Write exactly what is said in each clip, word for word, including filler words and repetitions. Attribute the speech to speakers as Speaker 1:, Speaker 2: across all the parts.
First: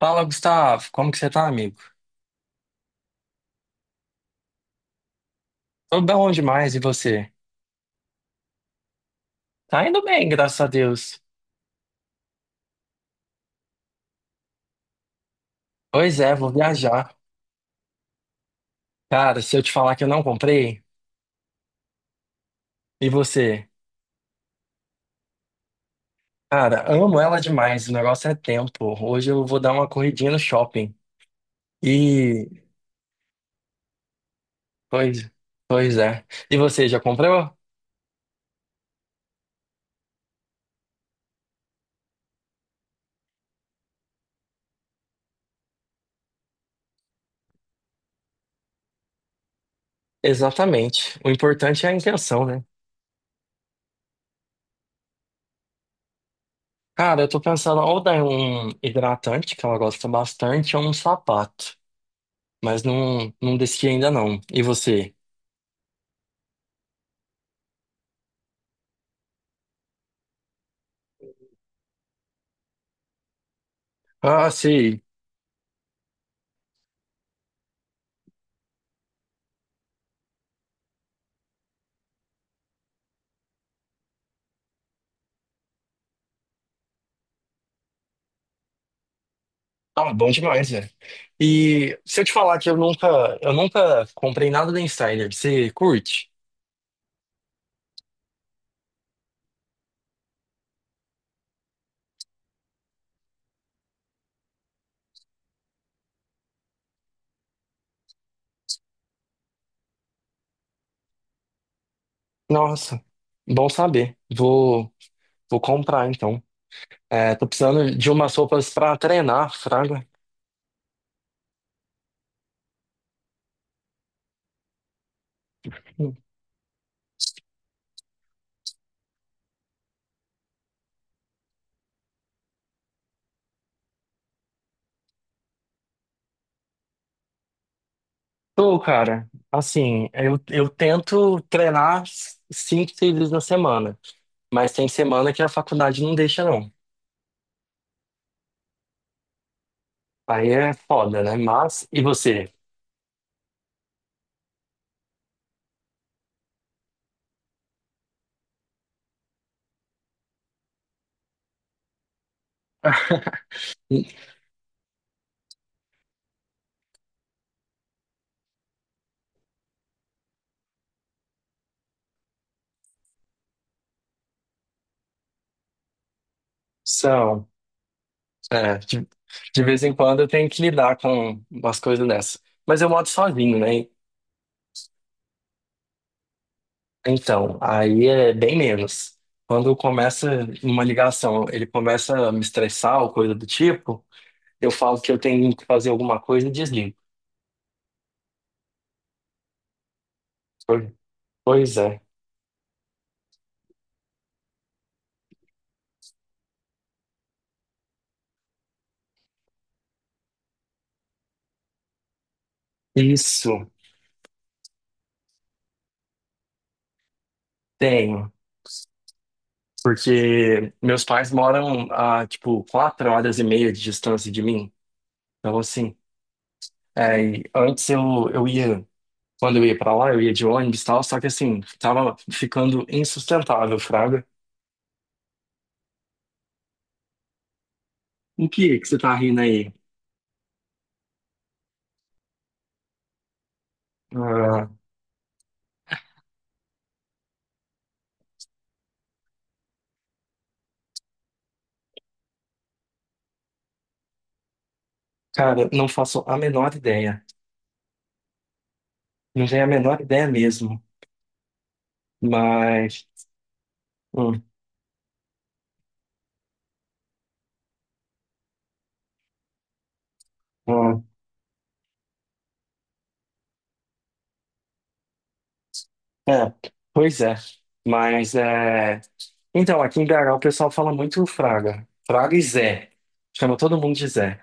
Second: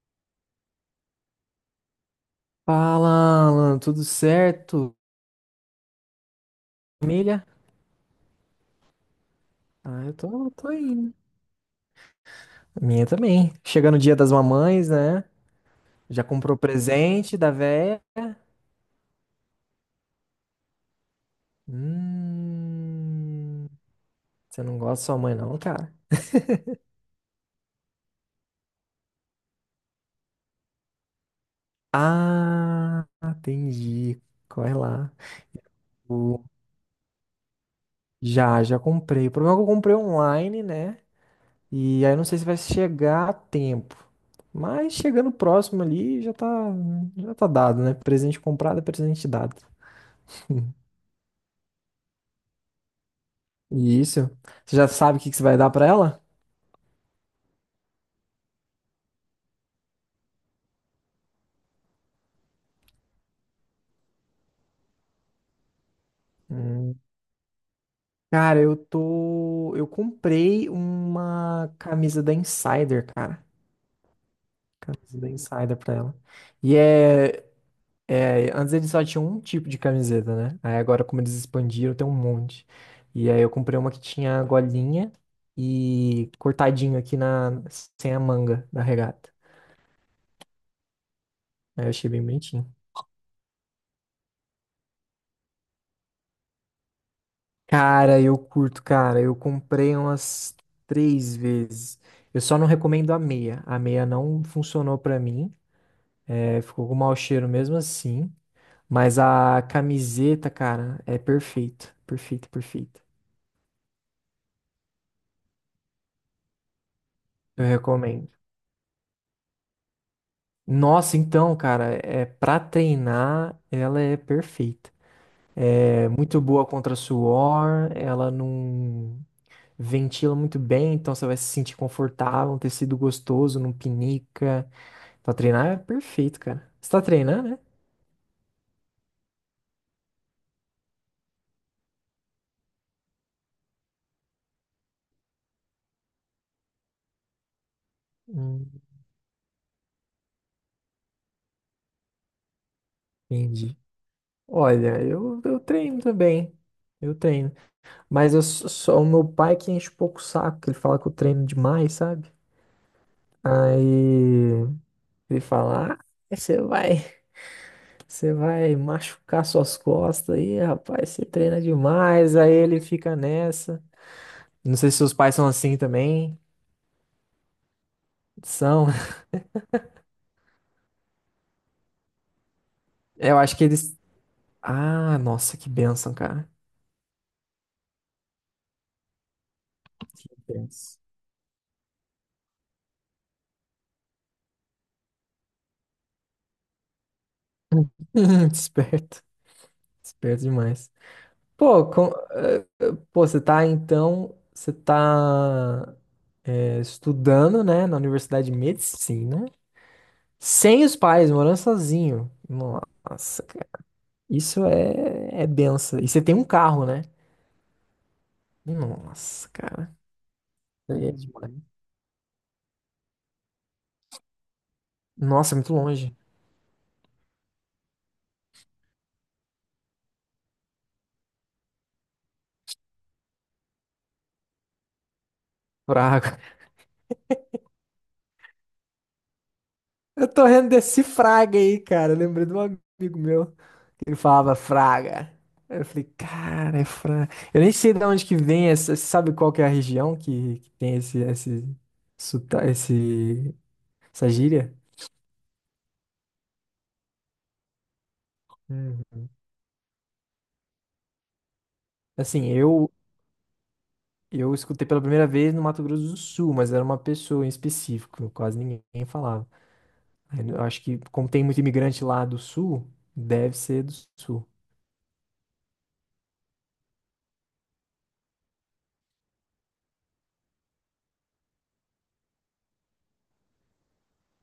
Speaker 1: Fala, Gustavo. Como que você tá, amigo?
Speaker 2: Fala, Alan, tudo certo?
Speaker 1: Tô bom demais, e você?
Speaker 2: Família?
Speaker 1: Tá indo
Speaker 2: Ah, eu
Speaker 1: bem,
Speaker 2: tô,
Speaker 1: graças a
Speaker 2: tô indo.
Speaker 1: Deus.
Speaker 2: A minha também. Chegando o dia das mamães, né?
Speaker 1: Pois
Speaker 2: Já
Speaker 1: é, vou
Speaker 2: comprou
Speaker 1: viajar.
Speaker 2: presente da véia?
Speaker 1: Cara, se eu te falar que eu não comprei, e você?
Speaker 2: Hum, Você não gosta da sua mãe, não, cara?
Speaker 1: Cara, amo ela demais, o negócio é tempo. Hoje eu vou dar uma corridinha no shopping. E...
Speaker 2: Ah, entendi. Corre lá.
Speaker 1: Pois, pois é.
Speaker 2: O-
Speaker 1: E você, já comprou?
Speaker 2: Já, já comprei. O problema é que eu comprei online, né? E aí eu não sei se vai chegar a tempo. Mas chegando próximo ali, já tá, já tá dado, né? Presente comprado é presente dado.
Speaker 1: Exatamente. O importante é a intenção, né?
Speaker 2: Isso. Você já sabe o que que você vai dar pra ela?
Speaker 1: Cara, eu tô pensando ou dar um hidratante, que ela gosta bastante, ou um sapato. Mas não, não decidi ainda não. E você?
Speaker 2: Hum. Cara, eu tô. Eu comprei uma camisa da Insider, cara.
Speaker 1: Ah, sim.
Speaker 2: Camisa da Insider pra ela. E é. é, Antes eles só tinham um tipo de camiseta, né? Aí agora, como eles expandiram, tem um monte. E aí eu comprei uma que tinha golinha e cortadinho aqui na sem a manga da regata.
Speaker 1: Ah, bom demais, velho.
Speaker 2: Aí eu
Speaker 1: E
Speaker 2: achei
Speaker 1: se
Speaker 2: bem
Speaker 1: eu te falar que
Speaker 2: bonitinho.
Speaker 1: eu nunca, eu nunca comprei nada da Insider, você curte?
Speaker 2: Cara, eu curto, cara. Eu comprei umas três vezes. Eu só não recomendo a meia. A meia não funcionou pra mim. É, ficou com mau cheiro mesmo assim. Mas a camiseta, cara, é perfeita. Perfeita, perfeita.
Speaker 1: Nossa, bom saber. Vou, vou comprar então. É, tô
Speaker 2: Eu
Speaker 1: precisando de
Speaker 2: recomendo.
Speaker 1: umas roupas pra treinar, fraga.
Speaker 2: Nossa, então, cara, é para treinar, ela é perfeita. É muito boa contra suor, ela não ventila muito bem, então você vai se sentir confortável, um tecido gostoso, não pinica. Pra treinar é perfeito, cara. Você tá treinando, né?
Speaker 1: Tô, cara. Assim, eu, eu tento treinar cinco, seis vezes na semana, mas tem semana que a faculdade não deixa, não.
Speaker 2: Hum,
Speaker 1: Aí é foda, né? Mas, e você?
Speaker 2: Entendi. Olha, eu, eu treino também. Eu treino. Mas eu sou, sou- o meu pai que enche um pouco o saco, que ele fala que eu treino demais, sabe? Aí ele fala: Ah, você vai, você vai machucar suas costas aí, rapaz, você treina demais. Aí ele fica nessa. Não sei se seus pais são assim também.
Speaker 1: São. É,
Speaker 2: São.
Speaker 1: de, de vez em quando eu tenho que lidar com umas coisas dessa. Mas eu moro
Speaker 2: Eu acho
Speaker 1: sozinho,
Speaker 2: que
Speaker 1: né?
Speaker 2: eles. Ah, nossa, que bênção, cara.
Speaker 1: Então, aí é bem menos. Quando começa
Speaker 2: Que
Speaker 1: uma
Speaker 2: bênção.
Speaker 1: ligação, ele começa a me estressar ou coisa do tipo, eu falo que eu tenho que fazer alguma coisa e desligo.
Speaker 2: Esperto. Esperto demais.
Speaker 1: Po- Pois
Speaker 2: Pô,
Speaker 1: é.
Speaker 2: com- eh, eh, pô, você tá então, você tá eh, estudando, né, na Universidade de Medicina, sem os pais, morando sozinho. Nossa,
Speaker 1: Isso,
Speaker 2: cara, isso é, é benção. E você tem um carro, né?
Speaker 1: tenho.
Speaker 2: Nossa, cara,
Speaker 1: Porque meus
Speaker 2: é
Speaker 1: pais
Speaker 2: demais.
Speaker 1: moram a, tipo, quatro horas e meia de distância de mim.
Speaker 2: Nossa, é
Speaker 1: Então,
Speaker 2: muito
Speaker 1: assim,
Speaker 2: longe.
Speaker 1: é, e antes eu, eu ia. Quando eu ia pra lá, eu ia de ônibus e tal, só que assim, tava ficando insustentável, Fraga.
Speaker 2: Fraga.
Speaker 1: O que é que você tá rindo aí?
Speaker 2: Eu tô rendendo desse fraga aí, cara. Eu lembrei de um amigo meu. Ele falava
Speaker 1: Ah,
Speaker 2: Fraga. Aí eu falei, cara, é Fraga. Eu nem sei de onde que vem essa. Você sabe qual que é a região que, que tem esse, esse, sota- esse, essa gíria?
Speaker 1: cara, não faço a menor ideia.
Speaker 2: Uhum.
Speaker 1: Não tenho a menor ideia mesmo.
Speaker 2: Assim, eu,
Speaker 1: Mas. hum,
Speaker 2: eu escutei pela primeira vez no Mato Grosso do Sul, mas era uma pessoa em específico, quase ninguém falava. Aí eu acho que,
Speaker 1: hum,
Speaker 2: como tem muito imigrante lá do Sul, deve ser do Sul.
Speaker 1: é, pois é. Mas é. Então, aqui em B H o pessoal fala muito Fraga. Fraga e Zé. Chama todo mundo de Zé.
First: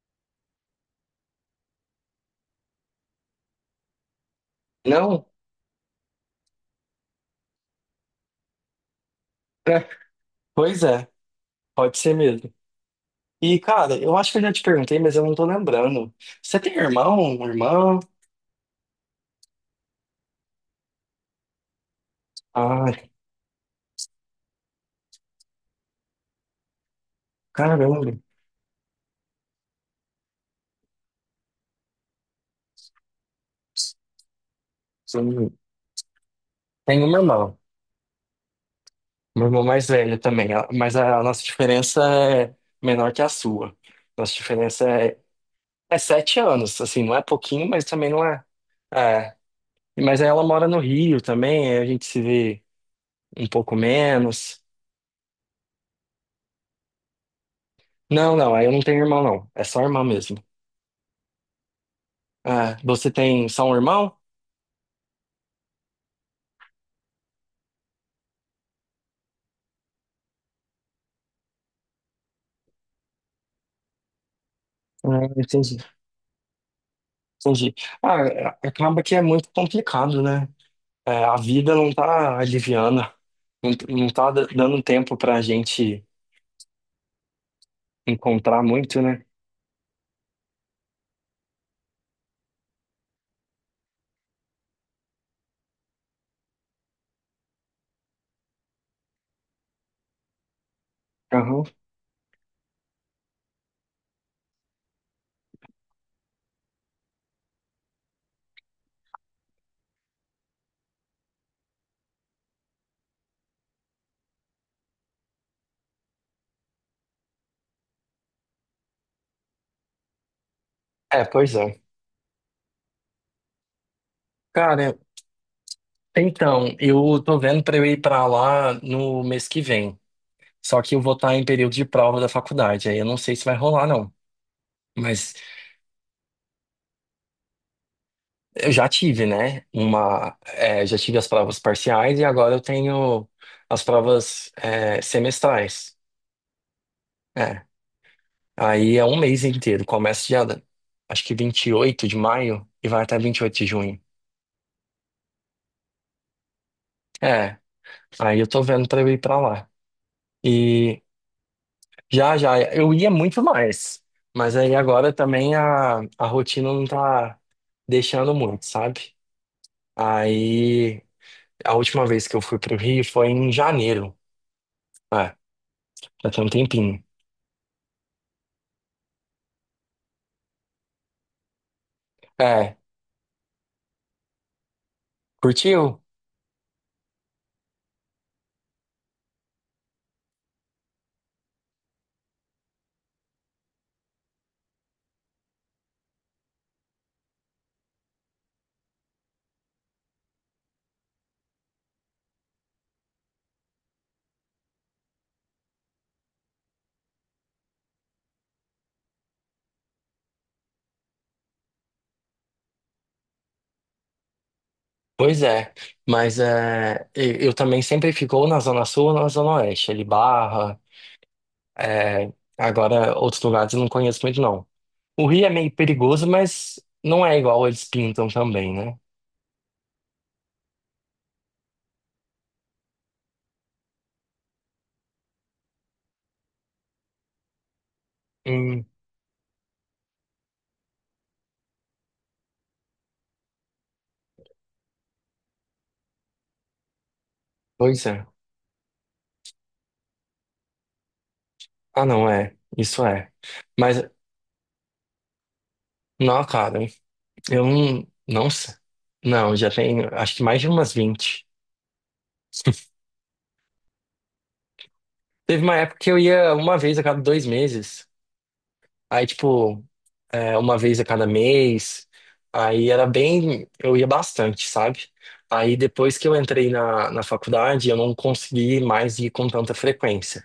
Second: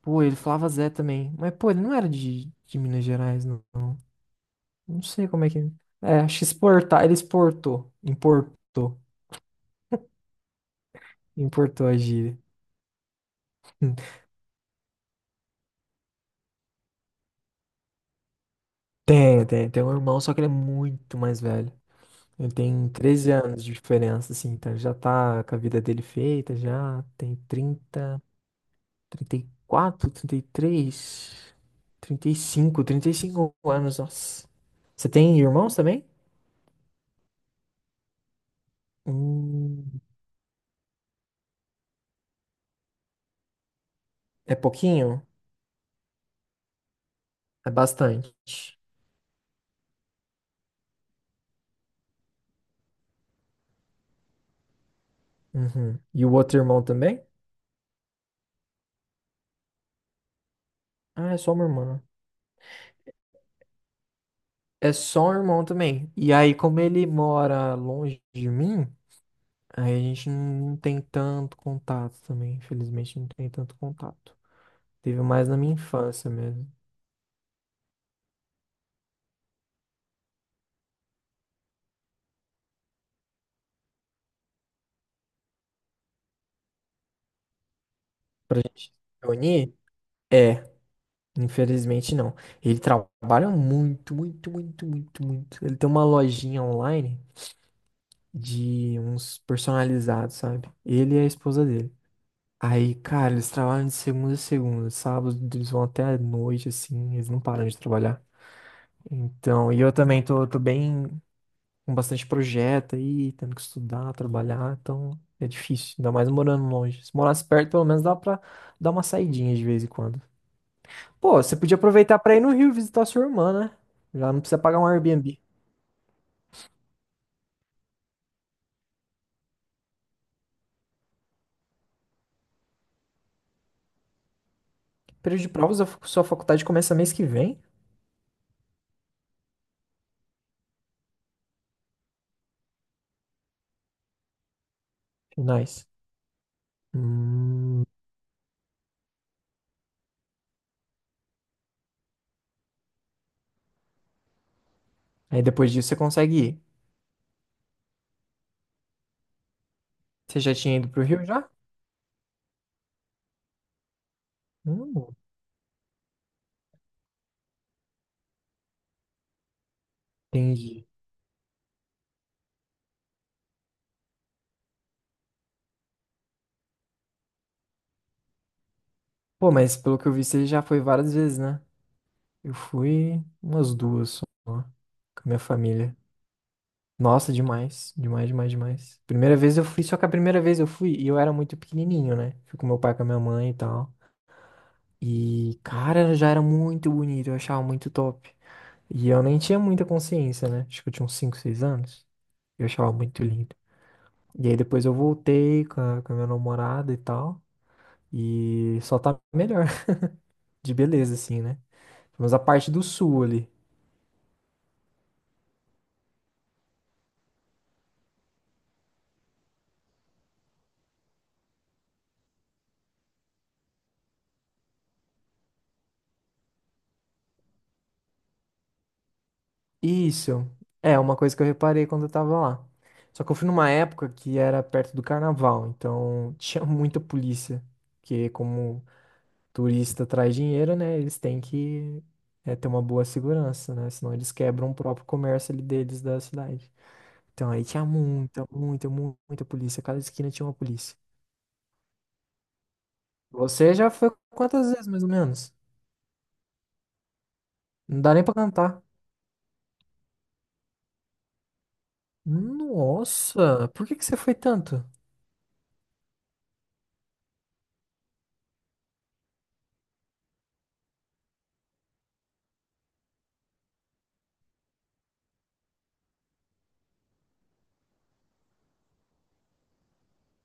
Speaker 2: Pô, ele falava Zé também. Mas, pô, ele não era de, de Minas Gerais, não. Não
Speaker 1: Não?
Speaker 2: sei como é que. É, É, acho que exportar. Ele exportou. Importou.
Speaker 1: É, pois é,
Speaker 2: Importou a
Speaker 1: pode ser
Speaker 2: gíria.
Speaker 1: mesmo. E, cara, eu acho que eu já te perguntei, mas eu não tô lembrando. Você tem irmão, irmã?
Speaker 2: Tem, tem. Tem um irmão, só que ele é muito mais velho. Ele tem
Speaker 1: Ah,
Speaker 2: treze anos de diferença, assim. Então ele já tá com a vida dele feita, já tem
Speaker 1: caramba.
Speaker 2: trinta, trinta trinta trinta e e quatro, três, trinta e cinco, trinta e cinco anos. Nossa. Você tem
Speaker 1: Sim.
Speaker 2: irmãos também?
Speaker 1: Tenho uma irmã. Uma irmã mais
Speaker 2: Hum,
Speaker 1: velha também. ela- Mas a nossa diferença é menor que a sua. Nossa
Speaker 2: é
Speaker 1: diferença é,
Speaker 2: pouquinho?
Speaker 1: é sete anos. Assim, não é pouquinho,
Speaker 2: É
Speaker 1: mas também não
Speaker 2: bastante.
Speaker 1: é. É. Mas ela mora no Rio também. aí A gente se vê um pouco menos.
Speaker 2: Uhum. E o outro irmão também?
Speaker 1: Não, não. Aí eu não tenho irmão, não. É só irmã mesmo.
Speaker 2: Ah, é só uma irmã.
Speaker 1: Ah, você tem só um irmão?
Speaker 2: É só um irmão também. E aí, como ele mora longe de mim, aí a gente não tem tanto contato também. Infelizmente, não tem tanto contato.
Speaker 1: Ah,
Speaker 2: Teve mais na minha
Speaker 1: entendi.
Speaker 2: infância mesmo.
Speaker 1: Entendi. Ah, acaba que é muito complicado, né? É, a vida não tá aliviando, não, não tá da- dando tempo pra gente
Speaker 2: Pra
Speaker 1: encontrar
Speaker 2: gente se
Speaker 1: muito, né?
Speaker 2: reunir? É, infelizmente não. Ele trabalha muito, muito, muito, muito, muito. Ele tem uma lojinha online de uns personalizados, sabe? Ele e a
Speaker 1: Aham.
Speaker 2: esposa dele. Aí, cara, eles trabalham de segunda a segunda. Sábado, eles vão até a noite, assim. Eles não param de trabalhar. Então, e eu também tô, tô bem com bastante projeto aí, tendo que estudar, trabalhar, então é difícil, ainda mais morando longe. Se morasse perto, pelo menos dá pra dar uma saidinha de vez em quando.
Speaker 1: É,
Speaker 2: Pô,
Speaker 1: pois
Speaker 2: você podia
Speaker 1: é.
Speaker 2: aproveitar pra ir no Rio visitar sua irmã, né? Já não precisa pagar um
Speaker 1: Cara,
Speaker 2: Airbnb.
Speaker 1: então, eu tô vendo pra eu ir pra lá no mês que vem. Só que eu vou estar em período de prova da faculdade, aí eu não sei se vai rolar, não. Mas
Speaker 2: Período de provas, a fa- sua faculdade começa mês que vem.
Speaker 1: eu já tive, né? Uma, é, já tive as provas parciais e agora eu tenho as provas, é,
Speaker 2: Finais.
Speaker 1: semestrais. É,
Speaker 2: Hum,
Speaker 1: Aí é um mês inteiro. Começa dia, acho que vinte e oito de maio e vai até vinte e oito de junho.
Speaker 2: aí depois disso você consegue ir.
Speaker 1: É, aí eu tô vendo pra eu ir pra lá.
Speaker 2: Você já tinha ido
Speaker 1: E
Speaker 2: pro Rio já?
Speaker 1: já, já, eu ia muito mais. Mas aí
Speaker 2: Hum,
Speaker 1: agora também a, a rotina não tá deixando muito, sabe?
Speaker 2: entendi.
Speaker 1: Aí a última vez que eu fui pro Rio foi em janeiro. É, já tem um tempinho.
Speaker 2: Pô, mas pelo que eu vi, você já foi várias vezes, né? Eu
Speaker 1: É,
Speaker 2: fui umas duas só, com a minha família.
Speaker 1: curtiu?
Speaker 2: Nossa, demais, demais, demais, demais. Primeira vez eu fui, só que a primeira vez eu fui e eu era muito pequenininho, né? Fui com meu pai, com a minha mãe e tal. E, cara, já era muito bonito, eu achava muito top. E eu nem tinha muita consciência, né? Acho que eu tinha uns cinco seis anos. Eu achava muito lindo. E aí depois eu voltei com a, com a minha namorada e tal. E só tá melhor de beleza, assim, né? Mas a parte do sul ali.
Speaker 1: Pois é, mas é, eu eu também sempre fico ou na Zona Sul ou na Zona Oeste, ali Barra, É, agora, outros lugares eu não conheço muito, não. O Rio é meio perigoso, mas não é igual eles pintam também, né?
Speaker 2: Isso. É uma coisa que eu reparei quando eu tava lá. Só que eu fui numa época que era perto do carnaval, então tinha muita polícia. Porque como
Speaker 1: Hum,
Speaker 2: turista traz dinheiro, né? Eles têm que é, ter uma boa segurança, né? Senão eles quebram o próprio comércio ali deles da cidade. Então aí tinha
Speaker 1: pois é.
Speaker 2: muita, muita, mu- muita polícia. Cada esquina tinha uma polícia.
Speaker 1: Ah, não, é. Isso é.
Speaker 2: Você já
Speaker 1: Mas,
Speaker 2: foi quantas vezes, mais ou menos?
Speaker 1: não, cara, eu
Speaker 2: Não
Speaker 1: não.
Speaker 2: dá nem pra
Speaker 1: Não sei.
Speaker 2: cantar.
Speaker 1: Não, já tenho, acho que mais de umas vinte
Speaker 2: Nossa, por que que você foi tanto?
Speaker 1: Teve uma época que eu ia uma vez a cada dois meses. Aí, tipo, é, uma vez a cada mês. Aí era bem. Eu ia bastante, sabe? Aí depois que eu entrei na, na faculdade, eu não consegui mais ir com tanta frequência,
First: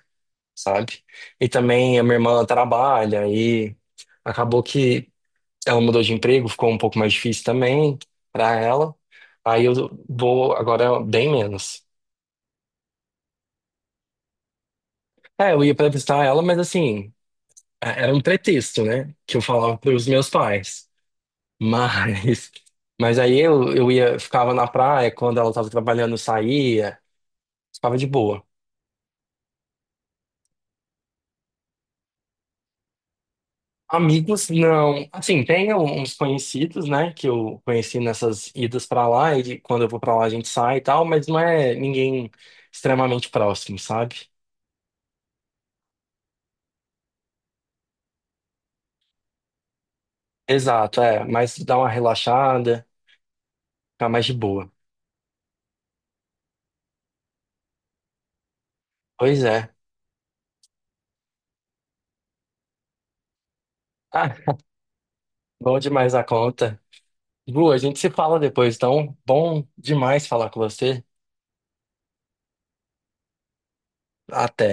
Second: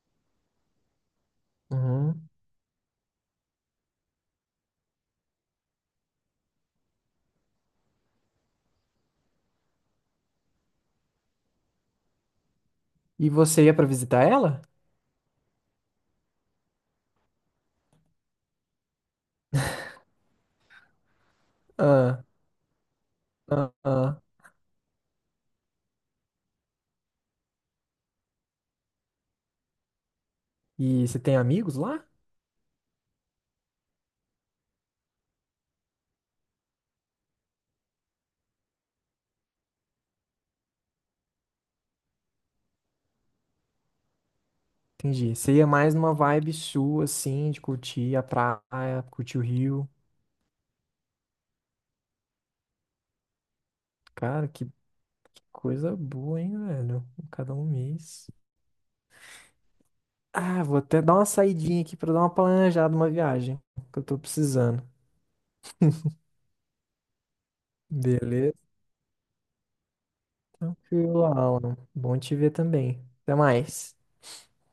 Speaker 1: sabe? E também a minha
Speaker 2: Uhum.
Speaker 1: irmã trabalha e acabou que ela mudou de emprego, ficou um pouco mais difícil também pra ela. Aí eu vou agora bem menos.
Speaker 2: E você ia pra visitar ela?
Speaker 1: É, eu ia pra visitar ela, mas assim, é- era um pretexto, né? Que eu falava pros meus pais.
Speaker 2: Ah,
Speaker 1: Mas, mas aí
Speaker 2: ah,
Speaker 1: eu, eu
Speaker 2: ah.
Speaker 1: ia, ficava na praia, quando ela estava trabalhando, eu saía, ficava de boa.
Speaker 2: E você tem amigos lá?
Speaker 1: Amigos, não. Assim, tem uns conhecidos, né, que eu conheci nessas idas pra lá, e de- quando eu vou pra lá a gente sai e tal, mas não é ninguém extremamente próximo, sabe?
Speaker 2: Entendi. Você ia mais numa vibe sua, assim, de curtir a praia, curtir o rio.
Speaker 1: Exato, é, mas dá uma relaxada, fica mais de
Speaker 2: Cara, que
Speaker 1: boa.
Speaker 2: que coisa boa, hein, velho? Cada um mês.
Speaker 1: Pois é.
Speaker 2: Ah, vou até dar uma saidinha aqui pra dar uma planejada, uma viagem que eu tô
Speaker 1: Ah,
Speaker 2: precisando.
Speaker 1: bom demais a conta. Bu, a gente se fala
Speaker 2: Beleza?
Speaker 1: depois, então, bom demais falar com você.
Speaker 2: Tranquilo, Alan. Bom te ver também. Até mais.
Speaker 1: Até.